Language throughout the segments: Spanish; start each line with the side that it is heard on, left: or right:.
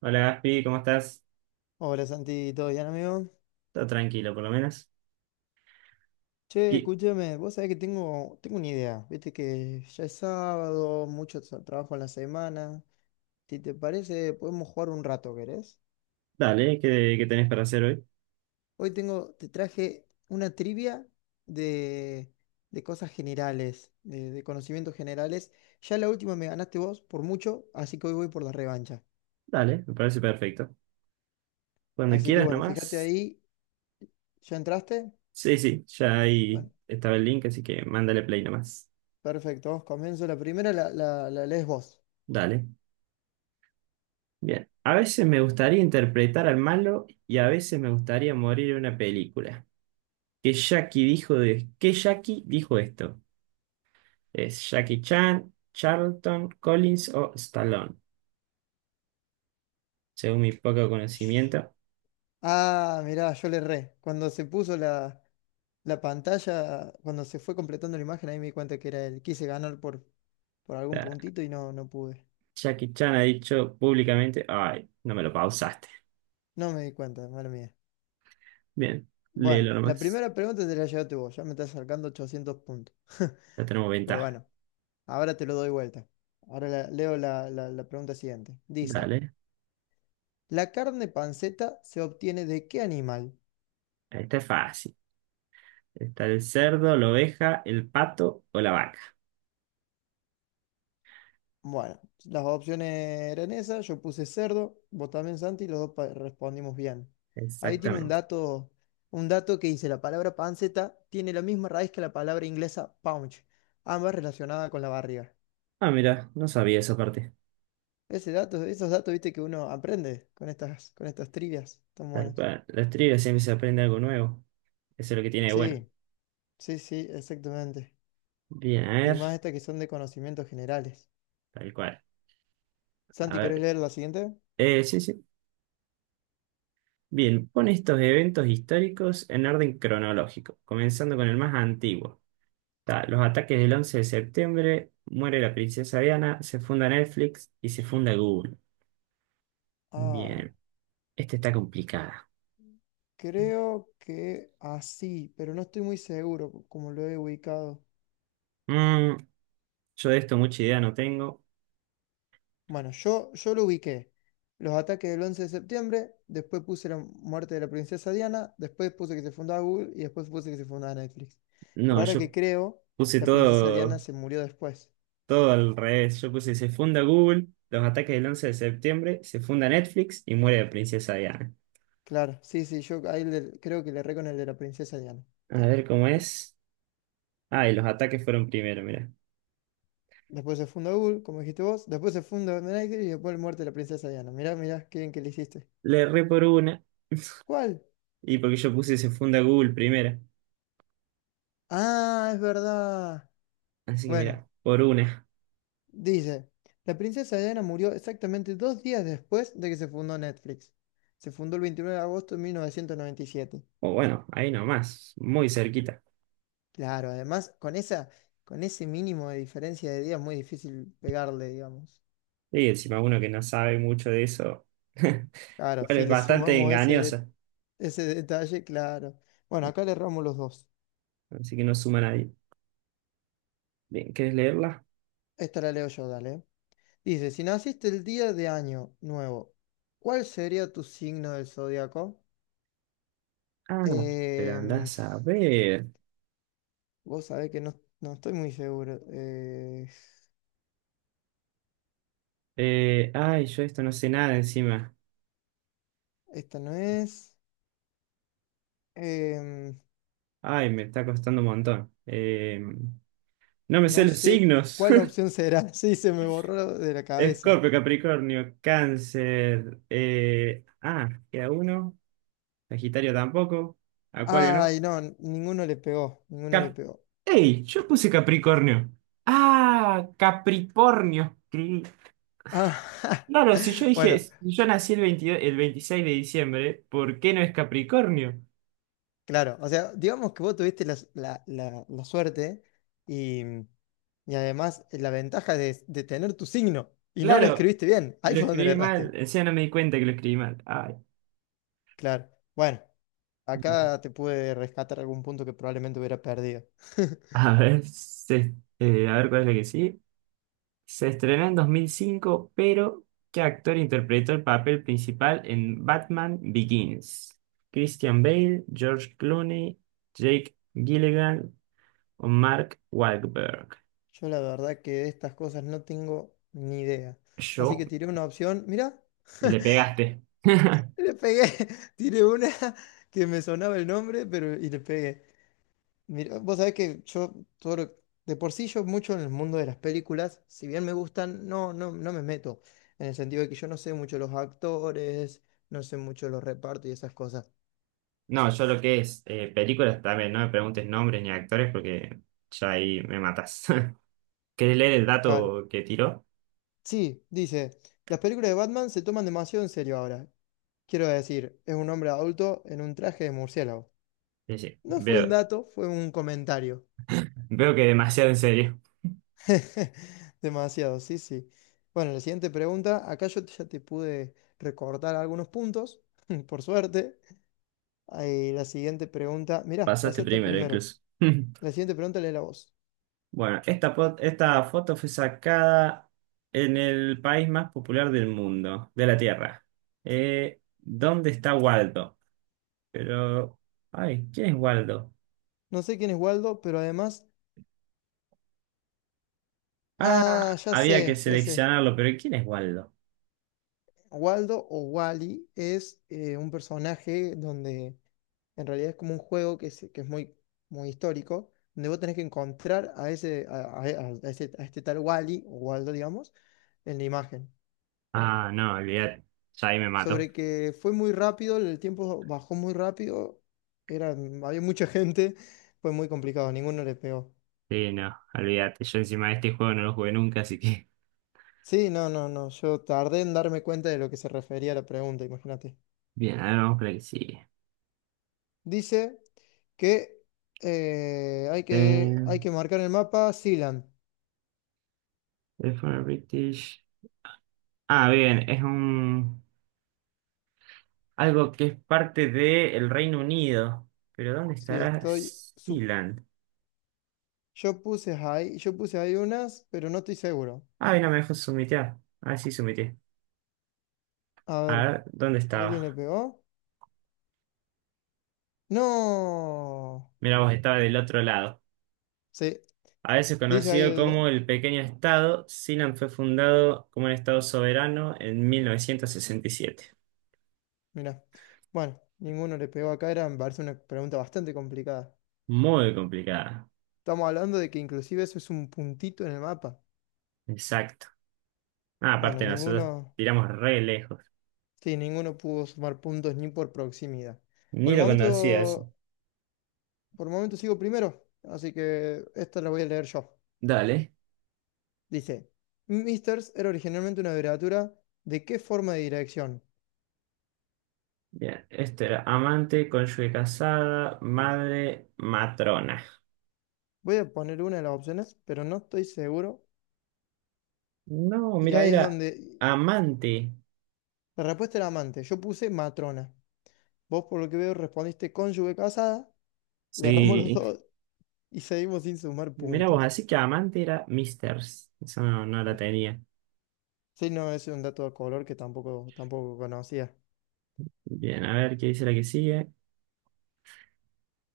right: Hola Gaspi, ¿cómo estás?
left: Hola Santi, ¿todo bien amigo?
right: Está tranquilo, por lo menos.
left: Che,
right: Y,
left: escúchame, vos sabés que tengo una idea, viste que ya es sábado, mucho trabajo en la semana, si te parece podemos jugar un rato, ¿querés?
right: dale, ¿qué tenés para hacer hoy?
left: Hoy tengo, te traje una trivia de, de cosas generales, de conocimientos generales, ya la última me ganaste vos por mucho, así que hoy voy por la revancha,
right: Dale, me parece perfecto. Cuando
left: así que
right: quieras
left: bueno, fíjate
right: nomás.
left: ahí, ¿ya entraste?
right: Sí, sí, ya ahí
left: Bueno,
right: estaba el link, así que mándale play nomás.
left: perfecto, comienzo la primera, la lees vos.
right: Dale. Bien. A veces me gustaría interpretar al malo y a veces me gustaría morir en una película. ¿Qué Jackie dijo esto? ¿Es Jackie Chan, Charlton, Collins o Stallone? Según mi poco conocimiento.
left: Ah, mirá, yo le erré. Cuando se puso la pantalla, cuando se fue completando la imagen, ahí me di cuenta que era él. Quise ganar por algún puntito y no, no pude.
right: Jackie Chan ha dicho públicamente, ay, no me lo pausaste.
left: No me di cuenta, mala mía.
right: Bien,
left: Bueno,
right: léelo
left: la
right: nomás.
left: primera pregunta te la llevaste vos. Ya me estás sacando 800 puntos.
right: Ya tenemos
left: Pero
right: ventaja.
left: bueno, ahora te lo doy vuelta. Ahora leo la, la pregunta siguiente. Dice,
right: Dale.
left: ¿la carne panceta se obtiene de qué animal?
right: Esta es fácil. Está el cerdo, la oveja, el pato o la vaca.
left: Bueno, las opciones eran esas, yo puse cerdo, vos también Santi, y los dos respondimos bien. Ahí tiene
right: Exactamente.
left: un dato que dice, la palabra panceta tiene la misma raíz que la palabra inglesa punch, ambas relacionadas con la barriga.
right: Ah, mira, no sabía esa parte.
left: Ese dato, esos datos, viste, que uno aprende con estas trivias tan
right: Tal
left: buenas.
right: cual. Las trivias siempre se aprende algo nuevo. Eso es lo que tiene de bueno.
left: Sí, sí, sí, exactamente.
right: Bien, a
left: Y más
right: ver.
left: estas que son de conocimientos generales.
right: Tal cual. A
left: Santi, ¿querés
right: ver.
left: leer la siguiente?
right: Sí, sí. Bien, pone estos eventos históricos en orden cronológico, comenzando con el más antiguo. Ta, los ataques del 11 de septiembre, muere la princesa Diana, se funda Netflix y se funda Google.
left: Ah.
right: Bien, esta está complicada.
left: Creo que así, pero no estoy muy seguro como lo he ubicado.
right: Mm, yo de esto mucha idea no tengo.
left: Bueno, yo lo ubiqué. Los ataques del 11 de septiembre, después puse la muerte de la princesa Diana, después puse que se fundaba Google y después puse que se fundaba Netflix. Pero
right: No,
left: ahora que
right: yo
left: creo,
right: puse
left: la princesa Diana
right: todo,
left: se murió después.
right: todo al revés. Yo puse se funda Google, los ataques del 11 de septiembre, se funda Netflix y muere la princesa Diana.
left: Claro, sí, sí, yo ahí creo que le erré con el de la princesa Diana.
right: A ver cómo es. Ah, y los ataques fueron primero, mira.
left: Después se funda Google, como dijiste vos, después se funda Netflix y después la muerte de la princesa Diana. Mirá, mirá, qué bien que le hiciste.
right: Le erré por una
left: ¿Cuál?
right: y porque yo puse se funda Google primero.
left: Ah, es verdad.
right: Así que
left: Bueno,
right: mira, por una.
left: dice, la princesa Diana murió exactamente dos días después de que se fundó Netflix. Se fundó el 29 de agosto de mil novecientos noventa y siete.
right: O bueno, ahí nomás, muy cerquita.
left: Claro, además, con esa, con ese mínimo de diferencia de días, es muy difícil pegarle, digamos.
right: Y encima uno que no sabe mucho de eso.
left: Claro,
right: Bueno,
left: si
right: es
left: le
right: bastante
left: sumamos
right: engañosa,
left: ese detalle, claro. Bueno, acá le erramos los dos.
right: así que no suma a nadie. Bien, ¿querés leerla?
left: Esta la leo yo, dale. Dice, si naciste el día de año nuevo, ¿cuál sería tu signo del zodiaco?
right: Ah, pero
left: Eh,
right: andás a ver.
left: Vos sabés que no, no estoy muy seguro.
right: Ay, yo esto no sé nada encima.
left: Esta no es. Em,
right: Ay, me está costando un montón. No me sé
left: no
right: los
left: sé
right: signos.
left: cuál opción será. Sí, se me borró de la cabeza.
right: Escorpio, Capricornio, Cáncer. Ah, queda uno. Sagitario tampoco. Acuario no.
left: Ay, no, ninguno le pegó. Ninguno le
right: Cap
left: pegó.
right: ¡Ey! Yo puse Capricornio. Ah, Capricornio.
left: Ah,
right: Claro,
left: bueno,
right: si yo nací el 22, el 26 de diciembre, ¿por qué no es Capricornio?
left: claro. O sea, digamos que vos tuviste la suerte y, mm, y además la ventaja de tener tu signo y no lo
right: Claro,
left: escribiste bien.
right: y
left: Ahí
right: lo
left: fue donde le
right: escribí mal,
left: erraste.
right: encima no me di cuenta que lo escribí mal. Ay,
left: Claro. Bueno, acá te pude rescatar algún punto que probablemente hubiera perdido.
right: a ver, se- a ver cuál es la que sí. Se estrenó en 2005, pero ¿qué actor interpretó el papel principal en Batman Begins? Christian Bale, George Clooney, Jake Gyllenhaal o Mark Wahlberg.
left: Yo la verdad que de estas cosas no tengo ni idea. Así
right: Yo
left: que tiré una opción. Mira,
right: le pegaste.
left: le pegué. Tiré una que me sonaba el nombre, pero y le pegué. Mira, vos sabés que yo todo lo- de por sí yo mucho en el mundo de las películas, si bien me gustan, no, no, no me meto. En el sentido de que yo no sé mucho los actores, no sé mucho los repartos y esas cosas.
right: No, yo lo que es películas también, no me preguntes nombres ni actores porque ya ahí me matas. ¿Querés leer el
left: Claro.
right: dato que tiró?
left: Sí, dice, las películas de Batman se toman demasiado en serio ahora. Quiero decir, es un hombre adulto en un traje de murciélago.
right: Sí, sí,
left: No fue un
right: veo,
left: dato, fue un comentario.
right: veo que demasiado en serio.
left: Demasiado, sí, sí. Bueno, la siguiente pregunta. Acá yo ya te pude recortar algunos puntos, por suerte. Ahí, la siguiente pregunta. Mirá,
right: Pasaste
left: pasé hasta el
right: primero,
left: primero.
right: incluso.
left: La siguiente pregunta lee la voz.
right: Bueno, esta foto fue sacada en el país más popular del mundo, de la Tierra. ¿Dónde está Waldo? Pero, ay, ¿quién es Waldo?
left: No sé quién es Waldo, pero además.
right: Ah,
left: Ah, ya
right: había que
left: sé, ya sé.
right: seleccionarlo, pero ¿quién es Waldo?
left: Waldo o Wally es un personaje donde en realidad es como un juego que es muy, muy histórico, donde vos tenés que encontrar a ese, a ese- a este tal Wally o Waldo, digamos, en la imagen.
right: Ah, no, olvidate, ya ahí me mató.
left: Sobre que fue muy rápido, el tiempo bajó muy rápido, eran, había mucha gente, fue muy complicado, ninguno le pegó.
right: Sí, no, olvídate. Yo encima de este juego no lo jugué nunca, así que.
left: Sí, no, no, no, yo tardé en darme cuenta de lo que se refería a la pregunta, imagínate.
right: Bien, a ver, vamos con el que sigue.
left: Dice... que hay que
right: Eh,
left: marcar en el mapa Sealand.
right: el British. Ah, bien, es un. Algo que es parte del Reino Unido. Pero ¿dónde
left: Sí,
right: estará
left: estoy.
right: Sealand?
left: Yo puse ahí unas, pero no estoy seguro.
right: Ah, mira, me dejó sumitear. Ah, sí, sumité.
left: A
right: A
left: ver,
right: ver, ¿dónde
left: ¿alguien le
right: estaba?
left: pegó? ¡No!
right: Mira, vos estaba del otro lado.
left: Sí,
right: A veces
left: dice ahí
right: conocido
left: el.
right: como el pequeño estado, Sealand fue fundado como un estado soberano en 1967.
left: Mira. Bueno, ninguno le pegó acá, era, me parece una pregunta bastante complicada.
right: Muy complicada.
left: Estamos hablando de que inclusive eso es un puntito en el mapa.
right: Exacto. Ah,
left: Bueno,
right: aparte nosotros
left: ninguno.
right: tiramos re lejos.
left: Sí, ninguno pudo sumar puntos ni por proximidad. Por
right: Ni
left: el
right: lo conocía eso.
left: momento. Por el momento sigo primero, así que esta la voy a leer yo.
right: Dale.
left: Dice, Misters era originalmente una abreviatura de qué forma de dirección.
right: Bien. Este era amante, cónyuge casada, madre, matrona.
left: Voy a poner una de las opciones, pero no estoy seguro.
right: No,
left: Y
right: mira,
left: ahí es
right: era
left: donde
right: amante.
left: la respuesta era amante. Yo puse matrona. Vos, por lo que veo, respondiste cónyuge casada. Le erramos los
right: Sí.
left: dos y seguimos sin sumar
right: Mira vos,
left: puntos.
right: así que amante era Misters. Eso no, no la tenía.
left: Sí, no, es un dato de color que tampoco conocía.
right: Bien, a ver qué dice la que sigue.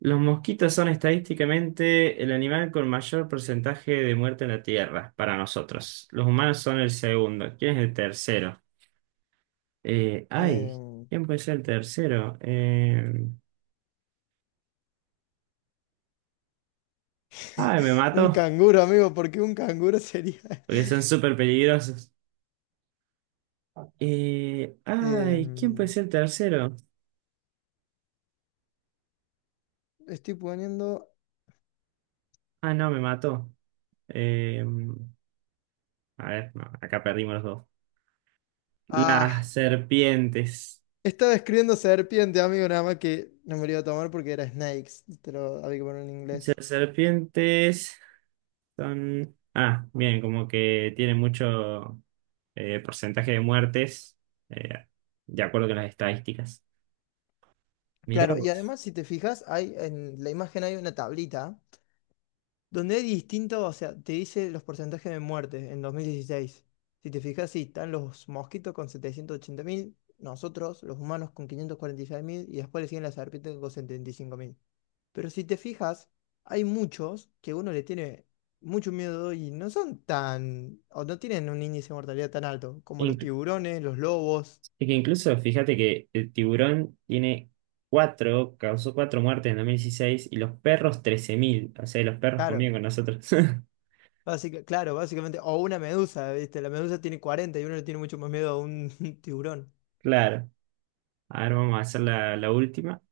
right: Los mosquitos son estadísticamente el animal con mayor porcentaje de muerte en la Tierra, para nosotros. Los humanos son el segundo. ¿Quién es el tercero? Ay,
left: Em,
right: ¿quién puede ser el tercero? Ay, me
left: un
right: mato,
left: canguro, amigo, porque un canguro sería...
right: porque son súper peligrosos. Ay, ¿quién puede
left: Em,
right: ser el tercero?
left: estoy poniendo.
right: Ah, no, me mató. Eh, a ver, no, acá perdimos los dos.
left: Ah,
right: Las serpientes.
left: estaba escribiendo serpiente, amigo, nada más que no me lo iba a tomar porque era snakes, te lo había que poner en inglés.
right: Las serpientes son... Ah, bien, como que tienen mucho porcentaje de muertes, eh, de acuerdo con las estadísticas. Mirá
left: Claro, y
right: vos.
left: además si te fijas, hay en la imagen hay una tablita donde hay distintos, o sea, te dice los porcentajes de muerte en 2016. Si te fijas, sí, están los mosquitos con 780.000, nosotros, los humanos, con quinientos cuarenta y seis mil y después le siguen las serpientes con 75.000. Pero si te fijas, hay muchos que uno le tiene mucho miedo y no son tan, o no tienen un índice de mortalidad tan alto, como los tiburones, los lobos,
right: Es que incluso fíjate que el tiburón tiene cuatro, causó cuatro muertes en 2016 y los perros 13.000, o sea, los perros
left: claro,
right: conviven con nosotros.
left: claro, básicamente, o una medusa, ¿viste? La medusa tiene 40 y uno le tiene mucho más miedo a un tiburón.
right: Claro. A ver, vamos a hacer la última.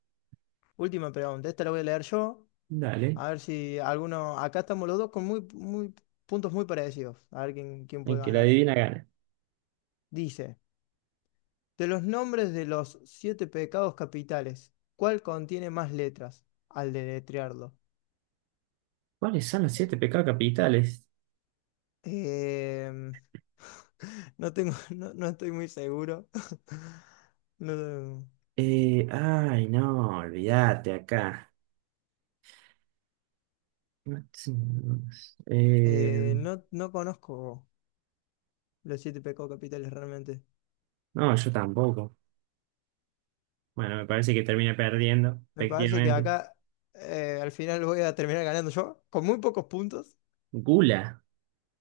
left: Última pregunta, esta la voy a leer yo,
right: Dale.
left: a ver si alguno, acá estamos los dos con puntos muy parecidos, a ver quién, quién
right: El
left: puede
right: que la
left: ganar.
right: adivina gana.
left: Dice, de los nombres de los siete pecados capitales, ¿cuál contiene más letras al deletrearlo?
right: ¿Cuáles son los siete pecados capitales?
left: Em, no tengo, no, no estoy muy seguro. No,
right: Ay, no, olvídate acá. Eh,
left: no, no conozco los siete pecados capitales realmente.
right: no, yo tampoco. Bueno, me parece que termina perdiendo,
left: Me parece que
right: efectivamente.
left: acá al final voy a terminar ganando yo con muy pocos puntos.
right: Gula.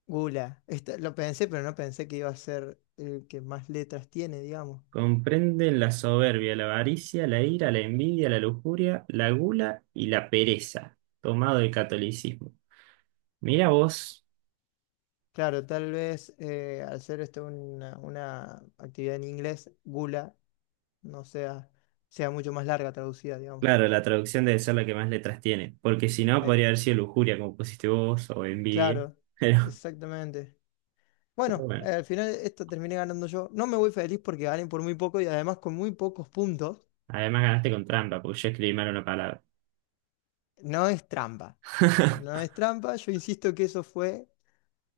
left: Gula. Esta- lo pensé, pero no pensé que iba a ser el que más letras tiene, digamos.
right: Comprenden la soberbia, la avaricia, la ira, la envidia, la lujuria, la gula y la pereza, tomado del catolicismo. Mira vos,
left: Claro, tal vez al ser esto una actividad en inglés, gula no sea, sea mucho más larga traducida, digamos.
right: claro, la traducción debe ser la que más letras tiene, porque si no
left: Eh,
right: podría haber sido lujuria, como pusiste vos, o envidia.
left: claro,
right: Pero,
left: exactamente.
right: pero
left: Bueno,
right: bueno,
left: al final esto terminé ganando yo. No me voy feliz porque gané por muy poco y además con muy pocos puntos.
right: además ganaste con trampa, porque yo escribí mal una palabra.
left: No es trampa. No es trampa, yo insisto que eso fue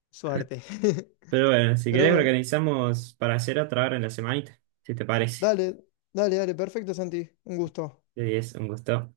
left: suerte.
right: Pero bueno, si querés
left: Pero
right: organizamos para hacer otra hora en la semanita, si te parece.
left: dale, dale, dale, perfecto, Santi. Un gusto.
right: Sí, es un gusto.